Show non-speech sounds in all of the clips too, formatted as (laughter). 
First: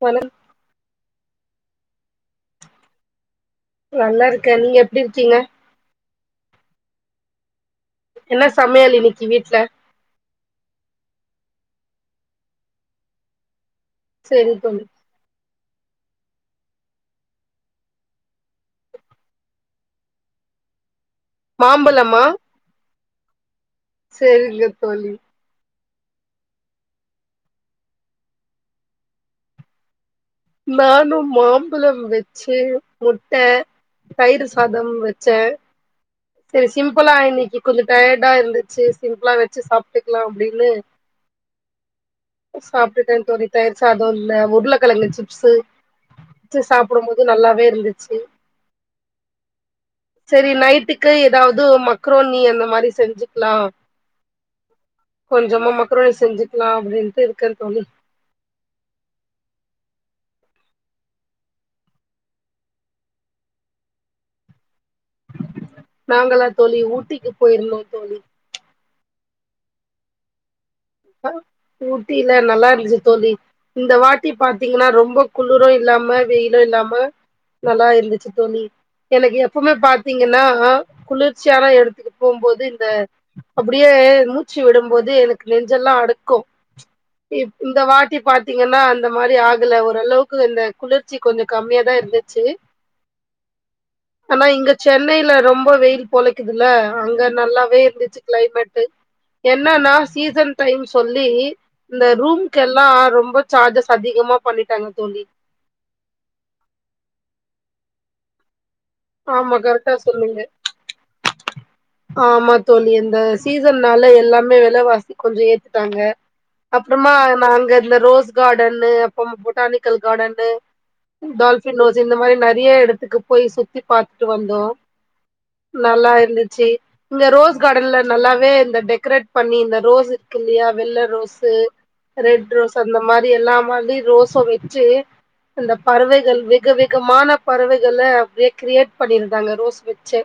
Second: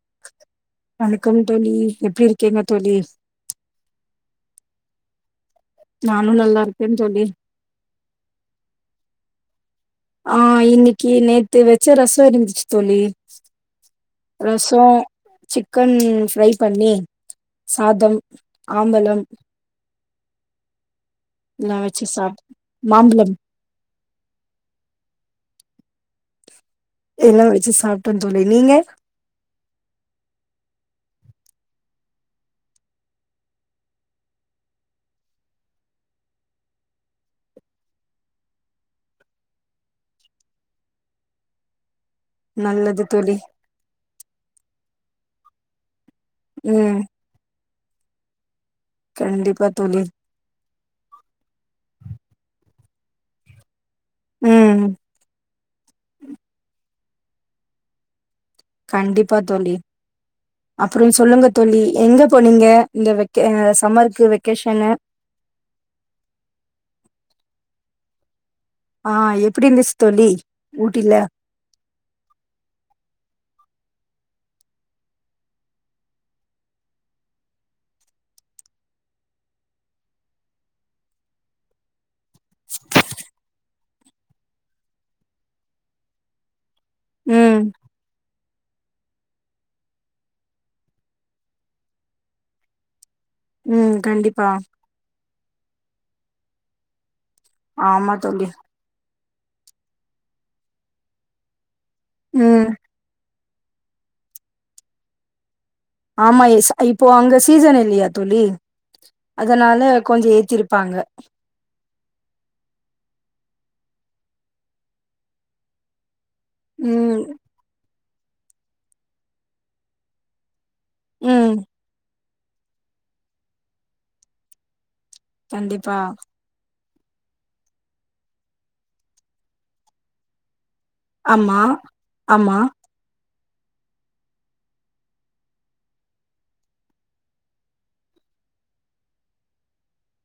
தோழி வணக்கம் தோழி எப்படி இருக்கீங்க தோழி நல்லா இருக்கேன் நீங்க எப்டி இருக்கீங்க நானும் நல்லா இருக்கேன் தோழி என்ன சமையல் இன்னிக்கு வீட்ல ஆ இன்னிக்கு நேத்து வச்ச ரசொ இருந்துச்சு தோழி சேரி தோழி ரசோ சிக்கன் ஃப்ரை பண்ணி சாதம் ஆம்பலம் நா வச்சு மாம்பழமா சாப் மாம்புழம் சேரிங்க தோழி எல்லாம் வச்சு சாப்டோ தோழி நீங்க நானும் மாம்பழம் வெச்சு முட்ட தயிர் சாதம் வச்சே சரி சிம்பிளா இன்னைக்கு கொஞ்சம் டயடா இருந்துச்சு சிம்பிளா வச்சு சாப்ட்டுக்கலாம் அப்படின்னு சாப்ட்டுட்டேன் தோழி தயிர் சாதம் இந்த உருளைக்கிழங்கு சிப்ஸு வச்சி ம் சாப்டும் போது நல்லாவே இருந்துச்சு கண்டிப்பா தோழி சேரி நைட்டுக்கு ஏதாவ்து மக்ரோனி அந்த மாரி செஞ்சுக்கலா ம் கொஞ்சமா மக்ரோணி செஞ்சுக்கலாம் அப்டின்ட்டு இருக்கேன் தோழி கண்டிப்பா தோழி அப்புறம் சொல்லுங்க தோழி எங்க போனீங்க இந்த வெக்க சம்மர்க்கு வெக்கேஷன் நாங்களா தோழி ஊட்டிக்கு போயிருந்தோம் தோழி ஆ எப்டி இருந்துச்சு தொழி அ ஊட்டில நல்லா இருந்துச்சு தோழி இந்த வாட்டி பாத்தீங்கன்னா ரொம்ப குளிரும் இல்லாம வெயிலும் இல்லாம நல்லா இருந்துச்சு தோழி எனக்கு எப்பவுமே பாத்தீங்கன்னா குளிர்ச்சியா தா இருக்கு போம்போது இந்த அப்டியே மூச்சு விடும்போது எனக்கு நெஞ்செல்லாம் அடுக்கும் இப் ம் இந்த வாட்டி பா த்தீங்கன்னா அந்த மாரி ஆகல ஓரளவுக்கு இந்த குளிர்ச்சி கொஞ்சம் கம்மியா தா இருந்துச்சு உம் ஆனா கண்டிப்பா இங்க சென்னையில ரொம்ப வெயில் பொழைக்குதுல்ல அங்க நல்லாவே ஆமா இருந்துச்சு தோழி கிளைமேட்டு என்னன்னா சீசன் டைம் சொல்லி இந்த ம் ரூம்கெல்லாம் ரொம்ப சார்ஜஸ் அதிகமா பண்ணிட்டாங்க தோழி ஆமா ஸ் இப்போ அங்க சீசன் இல்லையா தோழி ஆமா அதனால கரெக்டா கொஞ்ச சொன்னீங்க ஏத்திருப்பாங்க ஆமா தோழி இந்த சீசன்னால எல்லாமே விலவாசி கொஞ்சம் ஏத்திட்டாங்க அப்புறமா ம் நாங்க இந்த ரோஸ் காடன்னு அப்புறம் பொட்டானிக்கல் காடன்னு ம் டால்ஃபின் ஹவுஸ் இந்த மாரி நிறைய எடத்துக்கு போய் சுத்தி பாரத்துட்டு வந்தோம் கண்டிப்பா நல்லா இருந்துச்சு இங்க ரோஸ் காடன்ல நல்லாவே இந்த டெக்கரேட் பண்ணி இந்த ரோஸ் இருக்கு இல்லையா வெள்ள ரோஸு ஆமா ரெட் ஆமா ரோஸ் அந்த மாரி எல்லா வந்து ரோஸ வெச்சு இந்த பறவைகள் வெக வெகமான பறவைகள அப்டியே கிரியேட் பண்ணி இருந்தாங்க ரோஸ் வெச்சே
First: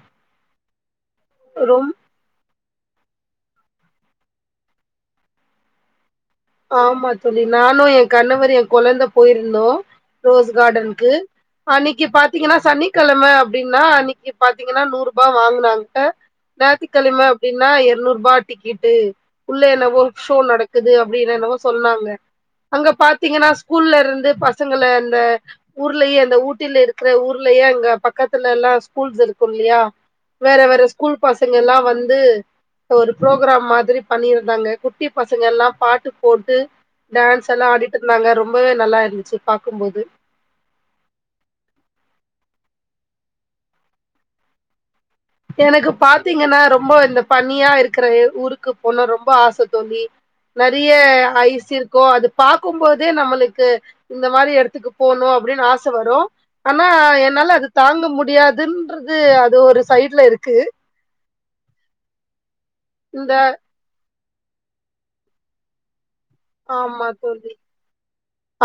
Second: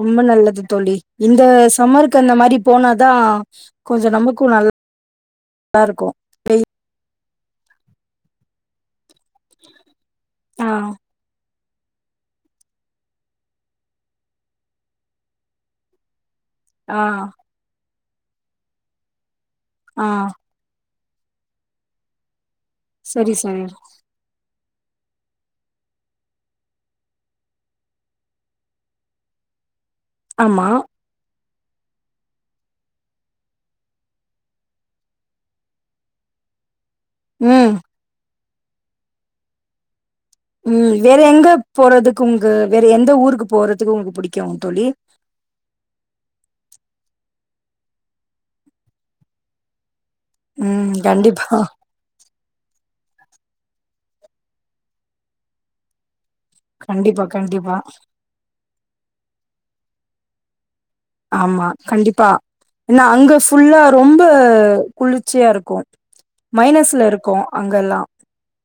ரொம்ப நல்லது தோழி இந்த ரொம் சம்மர் க்கு அந்த மாரி போனாதா கொஞ்ச நமக்கு நல் லா இருக்கு வெய் ஆமா தோழி நானு எ கணவர் எ கொழந்த போயிருந்தோ ரோஸ் ஆ கார்டன்க்கு அன்னிக்கு பாத்தீங்கன்னா சனிக்கெழம அப்டின்னா அன்னிக்கு பாத்தீங்கன்னா நூறு ரூபா வாங்குனாங்க ஞாயித்து ஆ கெழம அப்டின்னா எருநூருபா டிக்கெட்டு உள்ள என்னவோ ஆ ஷோ நடக்குது அப்டி என்னன்னவோ சொன்னாங்க அங்க சரி பாத்தீங்கன்னா சரி ஸ்கூல்ல இருந்து பசங்கள அந்த ஊர்லயே அந்த ஊட்டில இருக்குற ஊர்லயே அங்க பக்கத்துல எல்லா ஸ்கூல்ஸ் இருக்கு இல்லையா வேற ஆமா வேற ஸ்கூல் பசங்க எல்லா வந்து ஒரு ப்ரோக்கிராம் மாதிரி பண்ணியிருந்தாங்க குட்டி பசங்க எல்லா பாட் டு போட்டு டான்ஸ் எல்லா ம் ஆடிட்டு இருந்தாங்க ரொம்பவே நல்லா இருந்துச்சு பாக்கும்போது ம் வேற எங்க போறதுக்கு உங்க வேற எந்த ஊருக்கு போறதுக்கு உங்ககு புடிக்கு தோழி எனக்கு பாத்தீங்கன்னா ரொம்ப இந்த பணியா இருக்குற ஊருக்கு போனு ரொம்ப ஆச தோழி நெறைய ம் கண்டிப்பா ஐச் இருக் கு அது பாக்கும் போது நம்மளுக்கு இந்த மாரி எடத்துக்கு போணு அப்டின்னு ஆச வரு ஆனா கண்டிப்பா என்னால அது கண்டிப்பா தாங்க முடியாதுன்றது அது ஒரு சைட்ல இருக்கு ஆமா கண்டிப்பா ஏன்னா அங்க இந்த ஃபுல்லா ரொம்ப குளிர்ச்சியா இருக்கு மைனஸ்ல ஆமா இருக்கு தோழி அங்கெல்லா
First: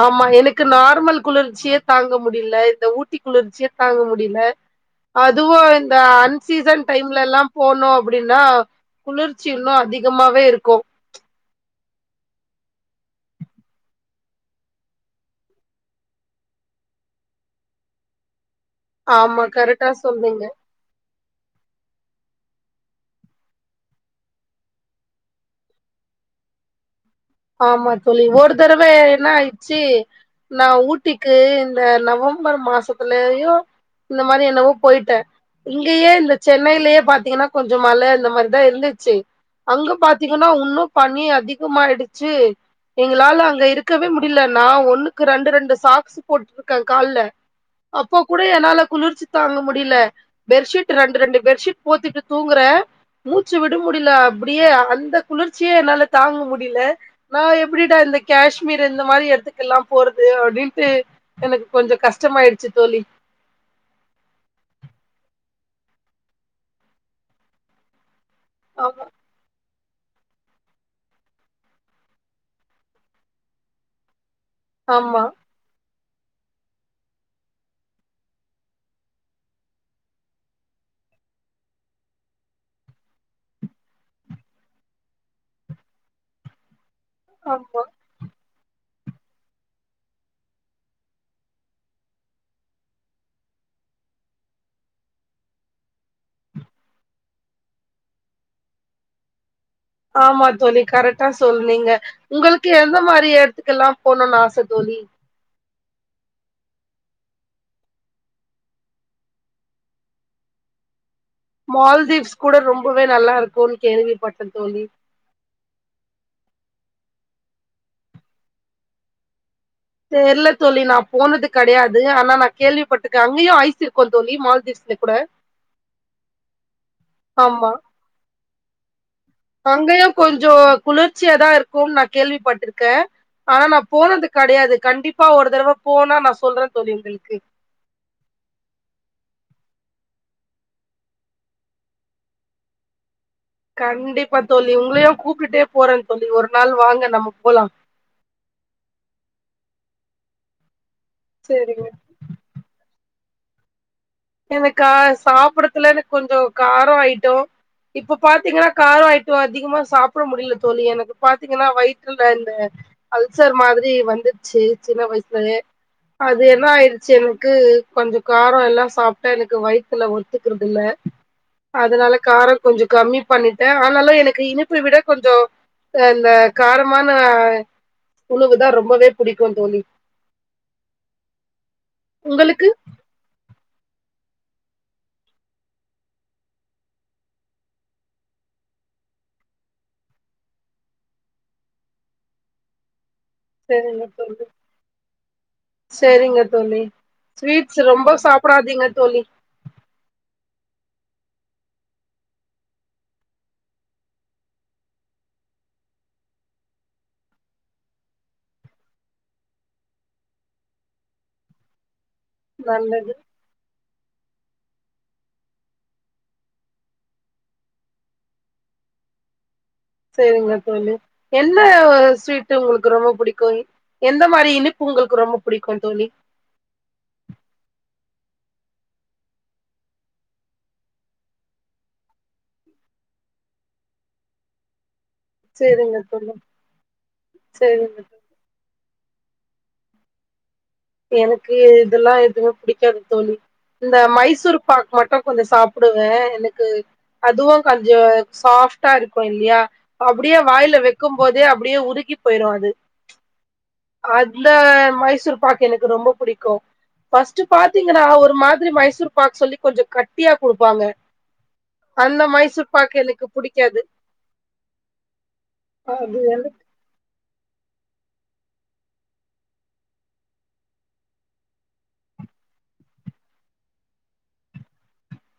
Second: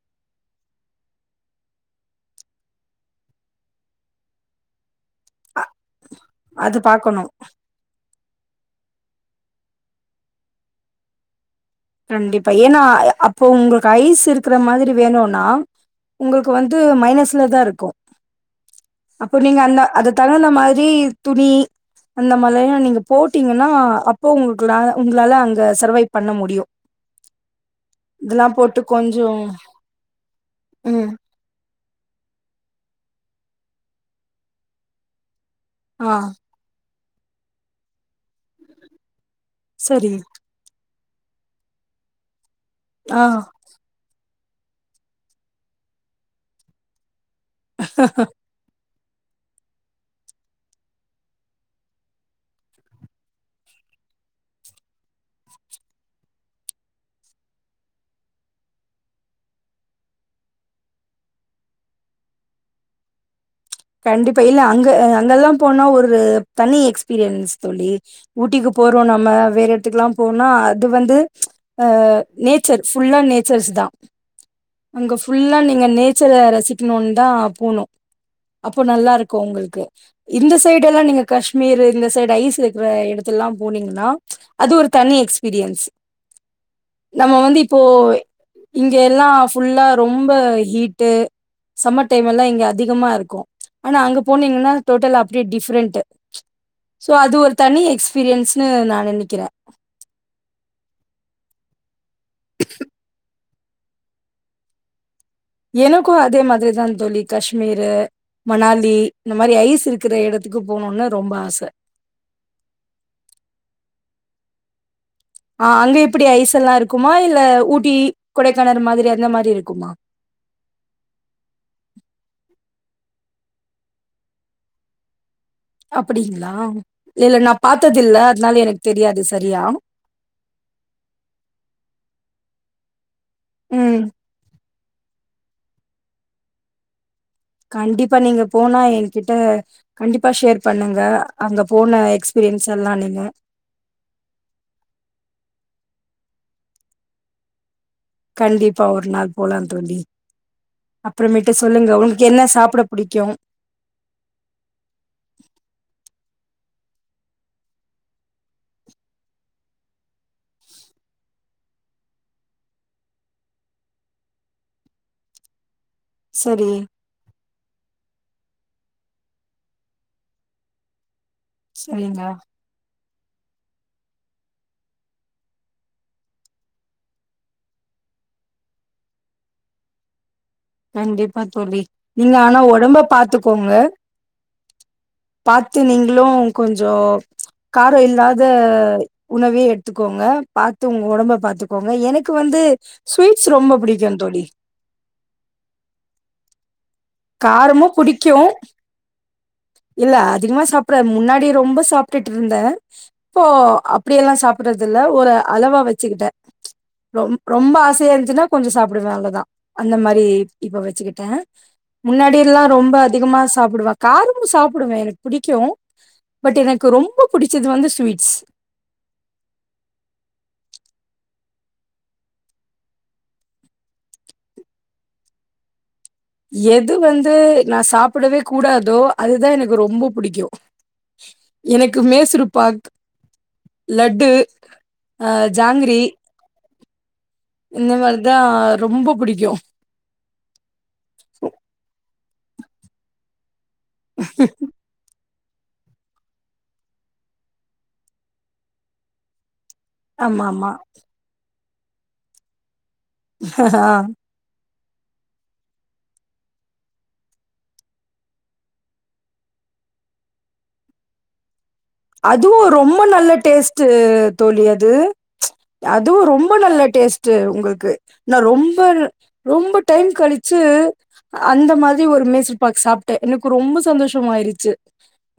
ஆமா எனக்கு நார்மல் குளிர்ச்சியே தாங்க முடியில இந்த ஊட்டி குளிர்ச்சியே தாங்க முடியில (inaudible) அதுவு அ இந்த அது அன்சீசன் பாக்கணு டைம்ல எல்லா போனோ அப்டின்னா குளிர்ச்சி இன்னு அதிகமாவே இருக்கு கண்டிப்பா ஏன்னா அ அப்போ உங்களுக்கு ஐஸ் இருக்குற மாரி வேணுனா உங்கக்கு வந்து மைனஸ்ல தா இருக்கு அப்ப ஆமா நீங்க அந்த கரெக்டா அத சொன்னீங்க தகுந்த மா ரி துணி அந்த மாலய்யா நீங்க போட்டீங்கன்னா அப்போ உங்களா உங்களால அங்க சர்வைவ் பண்ண முடியு (inaudible) ஆமா தோழி இதெல்லா ஒரு போட்டு தடவ என்ன கொஞ்சோ ஆய்ச்சு நா ம் ஊட்டிக்கு இந்த நவம்பர் மாசத்துலையோ இந்த மாரி என்னவோ போயிட்டே இங்கயே ஆ இந்த சென்னையிலயே பாத்தீங்கன்னா கொஞ்சொ மழ இந்த மாரிதா இருந்துச்சு அங்க சரி பாத்தீங்கன்னா உன்னு பண்ணி அதிகமாய்டுச்சு ஆ எங்களால அங்க இருக் கவே முடியில நா ஒண்ணுக்கு ரெண்டு ரெண்டு சாக்ஸ் போட்ருக்கே கால்ல அப்போ கூட என்னால குளிர்ச்சு தாங்க முடியில பெற்ஷீட் ரெண்டு ரெண்டு பெற்ஷீட் போத்திட்டு தூங்குறே மூச்சு விட முடியில அப்டியே அந்த குளிர்ச்சியே என்னால தாங்க முடியில நா எப்டிடா இந்த காஷ்மீர் இந்த மாரி எடத்துக்கெல்லா போறது அப்டின்ட்டு எனக்கு கொஞ்ச கஷ்டமாய்டுச்சு தோழி கண்டிப்பா இல்ல அங்க அங்கெல்லா போனா ஒரு தனி எக்ஸ்பீரியன்ஸ் தோழி ஊட்டிக்கு ஆமா போறோன்னா இல்ல வேற எடத்துக்குல்லா போனா அது வந்து அ நேச்சர் ஃபுல்லா நேச்சர்ஸ் தா அங்க ஆமா ஃபுல்லா நீங்க நேச்சர ரசிக்கணுன் தா போணு அப்போ நல்லா இருக்கு உங்களுக்கு இந்த சைட் எல்லா நீங்க காஷ்மீர் இந்த சைடு ஐஸ் இருக்குற எடத்துலல்லா போனீங்கன்னா அது ஒரு தனி எக்ஸ்பீரியன்ஸ் நம்ம வந்து இப்போ ஆமா இங்க எல்லா ஃபுல்லா ரொம்ப ஹீட்டு சம்மர் டைம் எல்லா இங்க அதிகமா இருக்கு ஆனா அங்க போனீங்கன்னா டோட்டலா அப்டியே டிஃப்ரெண்ட்டு சோ அது ஒரு தனி எக்ஸ்பீரியன்ஸ்ன்னு நா நெனைக்கிற ஆமா தோழி கரெக்டா சொன்னீங்க உங்களுக்கு எந்த மாரி எடத்துக்கெல்லா போகணுனு ஆச தோழி எனக்கு அதே மாதிரிதான் தோழி காஷ்மீரு மணாலி இந்த மாரி ஐஸ் இருக்கற எடத்துக்கு போகனுனு ரொம்ப ஆச மால்தீவ்ஸ் கூட ரொம்பவே நல்லா இருக்குனு கேள்விப்பட்டன் தோழி ஆ அங்க எப்டி ஐஸ் எல்லா இருக்குமா இல்ல ஊட்டி கொடைக்கானறு மாதிரி அந்த மாரி இருக்குமா தெரில தோழி நா போனது கெடையாது ஆனா நா கேள்விப்பட்டுக்க அங்கயு ஐஸ் இருக்கு தோழி மால்தீவ்ஸ்ல கூட அப்டிங்களா இல்ல நா ஆமா பாத்ததில்ல அதனால எனக்கு தெரியாது சரியா அங்கயு கொஞ்சோ குளிர்ச்சியாதா இருக்குன் நா கேள்விப்பட்டிருக்க ஆனா நா ம். போனது கெடையாது கண்டிப்பா ஒரு தரவ போனா நா சொல்றன் தோழி உங்களுக்கு கண்டிப்பா நீங்க போனா என்கிட்ட கண்டிப்பா ஷேர் பண்ணுங்க அங்க போன எக்ஸ்பீரியன்ஸ் எல்லா நீங்க கண்டிப்பா தோழி உங்களையு கூப்ட்டுட்டே போறேன் தோழி ஒரு நாள் வாங்க நம்ம போலா கண்டிப்பா ஒரு நாள் போலாந் தோழி அப்புறமேட்டு சேரிங்க சொல்லுங்க உங் என்ன சாப்ட புடிக்கு எனக்கா சாப்பிடதுல எனக்கு கொஞ்சோ காரோ அய்ட்டோ இப்ப பாத்தீங்கன்னா காரோ அய்ட்டோ அதிகமா சாப்ட முடில தோழி எனக்கு பாத்தீங்னா வயித்துல இந்த அல்சர் மாரி வந்திருச்சு சின்ன வயசுல அது என்ன சரி, ஆயிருச்சு எனக்கு கொஞ்சோ காரோ எல்லா சா ப்ட்டா எனக்கு வயித்துல ஒத்துக்கிறது இல்ல அதனால சரிங்க. காரோ கொஞ்சோ கம்மி பண்ணிட்ட ஆனாலு எனக்கு இனிப்ப விட கொஞ்சோ அ இந்த காரமான உணவுதா ரொம்பவே புடிக்குந் தோழி கண்டிப்பா தோழி நீங்க ஆனா உங்களுக்கு ஒடம்ப பாத்துக்கோங்க பாத்து நீங்களு கொஞ்சோ காரோ இல்லாத உணவே எடுத்துக்கோங்க பாத்து உங்க ஒடம்ப பாத்துக்கோங்க எனக்கு வந்து சுவீட்ஸ் ரொ சேரிங்க தோழி சேரிங்க தோழி ஸ்வீட்ஸ் காரமு ரொம்ப புடிக்கு சாப்டாதீங்க தோழி இல்ல அதிகமா சாப்பற முன்னாடி ரொம்ப சாப்ட்டுட்டு இருந்த இப்போ அப்டியெல்லா சாப்பறது இல்ல ஒரு அளவா வெச்சுக்கிட்ட ரொம் ரொம்ப ஆசையா இருந்துச்சுனா கொஞ்சோ சாப்டுவ அவ்ளதா அந்த மாரி இப்ப வெச்சுக்கிட்ட முன்னாடி எல்லா ரொம்ப நல்லது அதிகமா சாப்டுவா காரமு சாப்டுவேன் எனக்கு புடிக்கு பட் எனக்கு ரொம்ப புடிச்சது வந்து ஸ்வீட்ஸ் சேரிங்க தோழி என்ன ஸ்வீட் உங்களுக்கு ரொம்ப புடிக்கு எந்த மாரி இனிப்பு உங்களுக்கு ரொம்ப புடிக்குந்தோழி எது வந்து நா சாப்டவே கூடாதோ அதுதா எனக்கு ரொம்ப புடிக்கு எனக்கு மேசுருபாக், லட்டு ஆ ஜாங்ரி சரிங்க தோழி இந்த சரிங்க மாரிதா ரொம்ப புடிக்கு எனக்கு இதெல்லா எதுமே புடிக்காது தோழி இந்த மைசூர்பாக் மட்டு கொஞ்சொ சாப்டுவே எனக்கு அதுவொ கொஞ்சொ சாஃப்ட்டா இருக்கு இல்லையா அப்டியே ஆமாமா. வாய்ல வெக்கும் போதே அப்டியே உருகி போய்ரு அது அ இந்த மைசூர்பாக் எனக்கு ரொம்ப புடிக்கு பர்ஸ்ட்டு பாத்திங்கன்னா ஒரு மாதிரி மைசூர் பாக் சொல்லி கொஞ்சொ கட்டியா குடுப்பாங்க அந்த அதுவு மைசூர் பாக் ரொம்ப எனக்கு நல்ல புடிக்காது டேஸ்ட்டு தோழி அது அது அதுவு ரொம்ப எனக்கு நல்ல டேஸ்ட் டு உங்களுக்கு ந ரொம்ப ரொம்ப டைம் கழுச்சு அந்த மாத்ரி ஒரு மெசூர்பாக் சாப்ட்டே எனக்கு ரொம்ப சந்தோஷொம் ஆய்ருச்சு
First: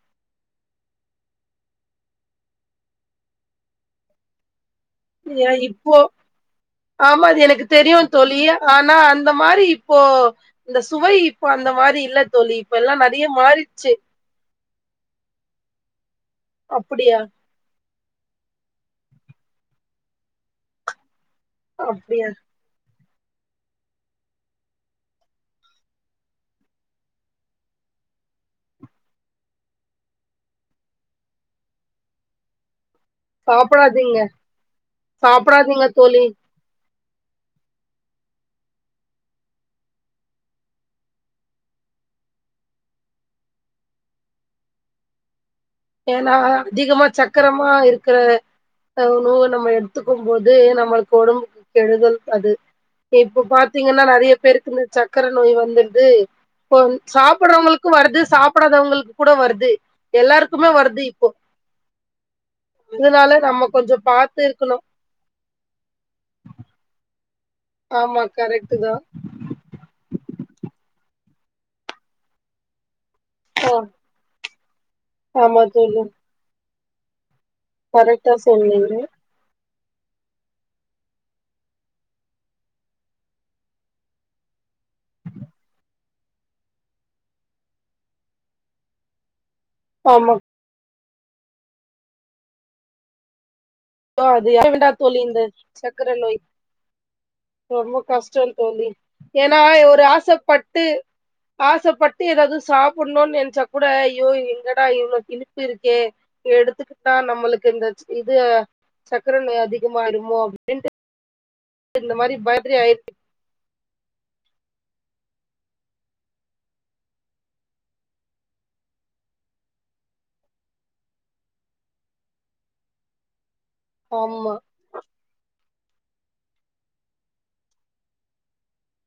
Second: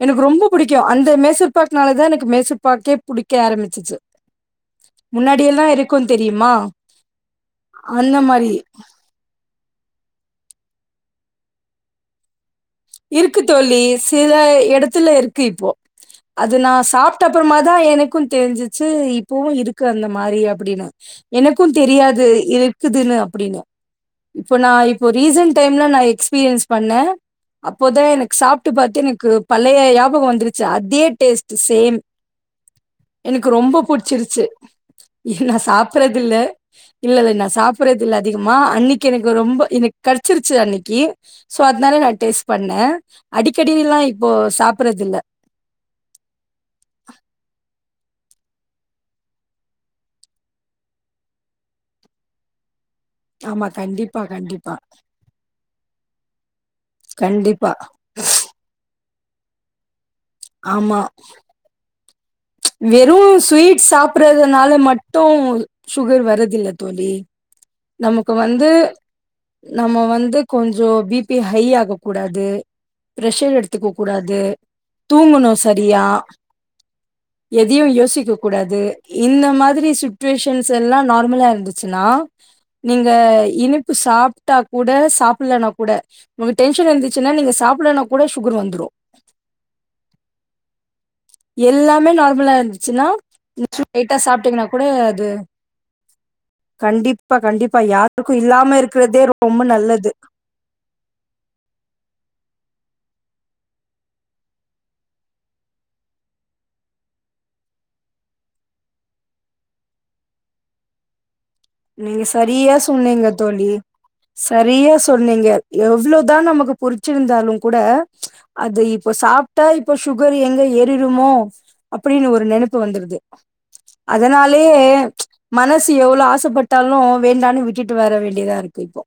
எனக்கு ரொம்ப புடிக்கு அந்த மெசூர்பாக்னால தா எனக்கு மெசூர்பாக்கே புடிக்க ஆரம்பிச்சுச்சு முன்னாடி ஏ எல்லா இப்போ இருக்கு தெரியுமா ஆமா அது எனக்கு தெரியு அந்த தோழி மாரி ஆனா அந்த மாரி இப்போ இந்த சுவை இப்போ அந்த மாரி இல்ல தோழி எல்லா நெறைய இருக்கு தோழி மாறிச்சு சில எடத்துல இருக்கு இப்போ அது நா அப்படியா சாப்ட்ட அப்பறமா தா எனக்கு தெரிஞ்சுச்சு இப்பவு இருக்கு அந்த மாரி அப்டின்னு எனக்கு தெரியாது அப்படியா இ க்குதுன்னு அப்டினு இப்போ நா இப்போ ரீசன்ட் டைம்ல நா எக்ஸ்பீரியன்ஸ் பண்ணே அப்போதா எனக்கு சாப்ட்டு பாத்து எனக்கு பழைய யாபக வந்துருச்சு அதே டேஸ்ட்டு சேம் எனக்கு ரொம்ப சாப்பிடாதீங்க புட்ச்சுருச்சு நா சாப்பிடாதீங்க சாப்ட்றத் தோழி இல்ல இல்ல இல்ல நா சாப்புட்றத் இல்ல அதிகமா அன்னக்கி எனக்கு ரொம்ப எனக் கட்ச்சிருச்சு அன்னக்கி சோ அத்னால நா டேஸ்ட் பண்ணே அடிக்கடில்லா இப்போ சாப்புட்றது இல்ல ஏன்னா அதிகமா சக்கரமா இருக்குற உணவு நம்ம எடுத்துக்கும் போது நம்மளுக்கு ஒடம்புக்கு கெடுதல் அது இப்பொ ஆமா. பாத்திங்கன்னா கண்டிப்பா, நெறைய பேருக்கு கண்டிப்பா. இந்த சக்கர நோய் வந்துடுது இப்பொ கண்டிப்பா. சாப்பட்றவங்களுக்கு வருது சாப்புடாதவங்களுக்கு கூட வருது எல்லாரு க்குமே வருது இப்போ வெறு இதனால நம்ம ஸ்வீட் கொஞ்சம் பார்த்து சாப்புட்றதுனால இருக்கணும் மட்டு சுகர் வரதில்ல தோழி ஆமா நமக்கு வந்து கரெக்ட் தான் நம்ம வந்து கொஞ்சொ பி பி ஹை ஆக்க கூடாது ப்ரெஷெர் ஆ, எடுத்துக்க கூடாது தூங்கணு ஆமா சரியா தோழி எதையு யோசிக்க கரெக்டா கூடாது சொன்னீங்க இந்த மாதிரி சுட்வேஷன்ஸ் எல்லா நார்மலா இருந்துச்சுனா நீங்க இனிப்பு சாப்ட்டா கூட சாப்ட்லனா கூட உங்க டென்ஷனா இருந்துச்சுன்னா நீங்க சாப்ட்லனா கொட சுகர் வந்துரு ஆமாம் எல்லாமே நார்மலா இருந்துச்சுன்னா லைட்டா அது சாப்ட்டிங்கன்னா ஏன் கூட வேண்டாம் தோழி அது இந்த சக்கரை நோய் கண்டிப்பா கண்டிப்பா ரொம்ப யாருக்கு கஷ்டோ இல்லாம இருக்றதே ரொம்ப நல்லது ச பட்டு ஆசப்பட்டு எதாது சாப்புட்ணு நென்ச்சா கூட அயோ என்னடா இவ்ளோ இனிப்பு இருக்கே எடுத்துக்கிட்டா நம்மளுக்கு இந்த இது சக்கர நோய் அதிகமாயிருமோ அப்டின்ட்டு நீங்க சரியா ஆயிருக்கு சொன்னீங்க தோழி சரியா சொன்னீங்க எவ்ளோதா நமக்கு புருச்சருந்தாலு கூட அத இப்ப சாப்ட்டா இப்ப சுகர் எங்க ஏரிருமோ அப்டின்னு ஒரு நெனப்பு வந்துருது ஆமா அதனாலேயே மனசு எவ்ளொ ஆசப்பட் டாலு வேண்டானு விட்டுட்டு வர வேண்டியதா இருக்கு இப்போ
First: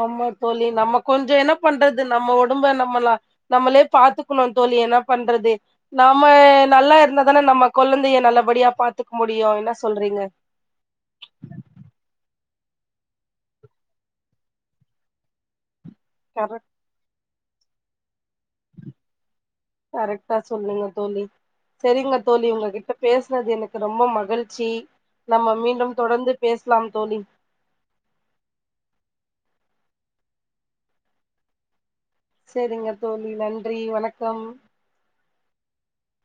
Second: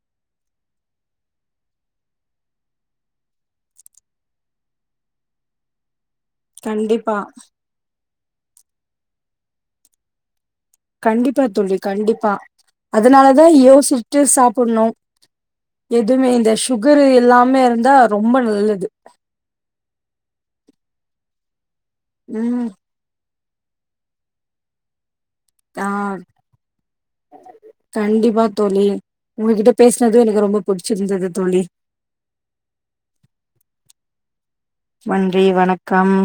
ஆமா தோழி நம்ம கொஞ்ச என்ன பண்றது நம்ம உடம்ப நம்மள நம்மளே பாத்துக்கணு தோழி என்ன பண்றது நாம்ம நல்லா கண்டிப்பா. இருந்தா தானே நம்ம கொழந்தைய நல்லபடியா பாத்துக்க முடியு என்ன சொல்றீங்க கண்டிப்பா தோழி கண்டிப்பா அதுனாலதா யோசிஸ்ட்டு சாப்பிட்ணு எதுமே இந்த கரெக்ட் சுகரு எல்லாமே இருந்தா ரொம்ப நல்லது கரெக்டா சொன்னீங்க தோழி சரிங்க தோழி ம் உங்ககிட்ட பேசுனது எனக்கு ரொம்ப மகிழ்ச்சி நம்ம ஆ மீண்டும் தொடர்ந்து பேசலாம் தோழி கண்டிப்பா தோழி உங்ககிட்ட பேசுனதே எனக்கு ரொம்ப புடிச்சிருந்தது தோழி செரிங்க தோழி நன்றி வணக்கம் நன்றி வணக்கம்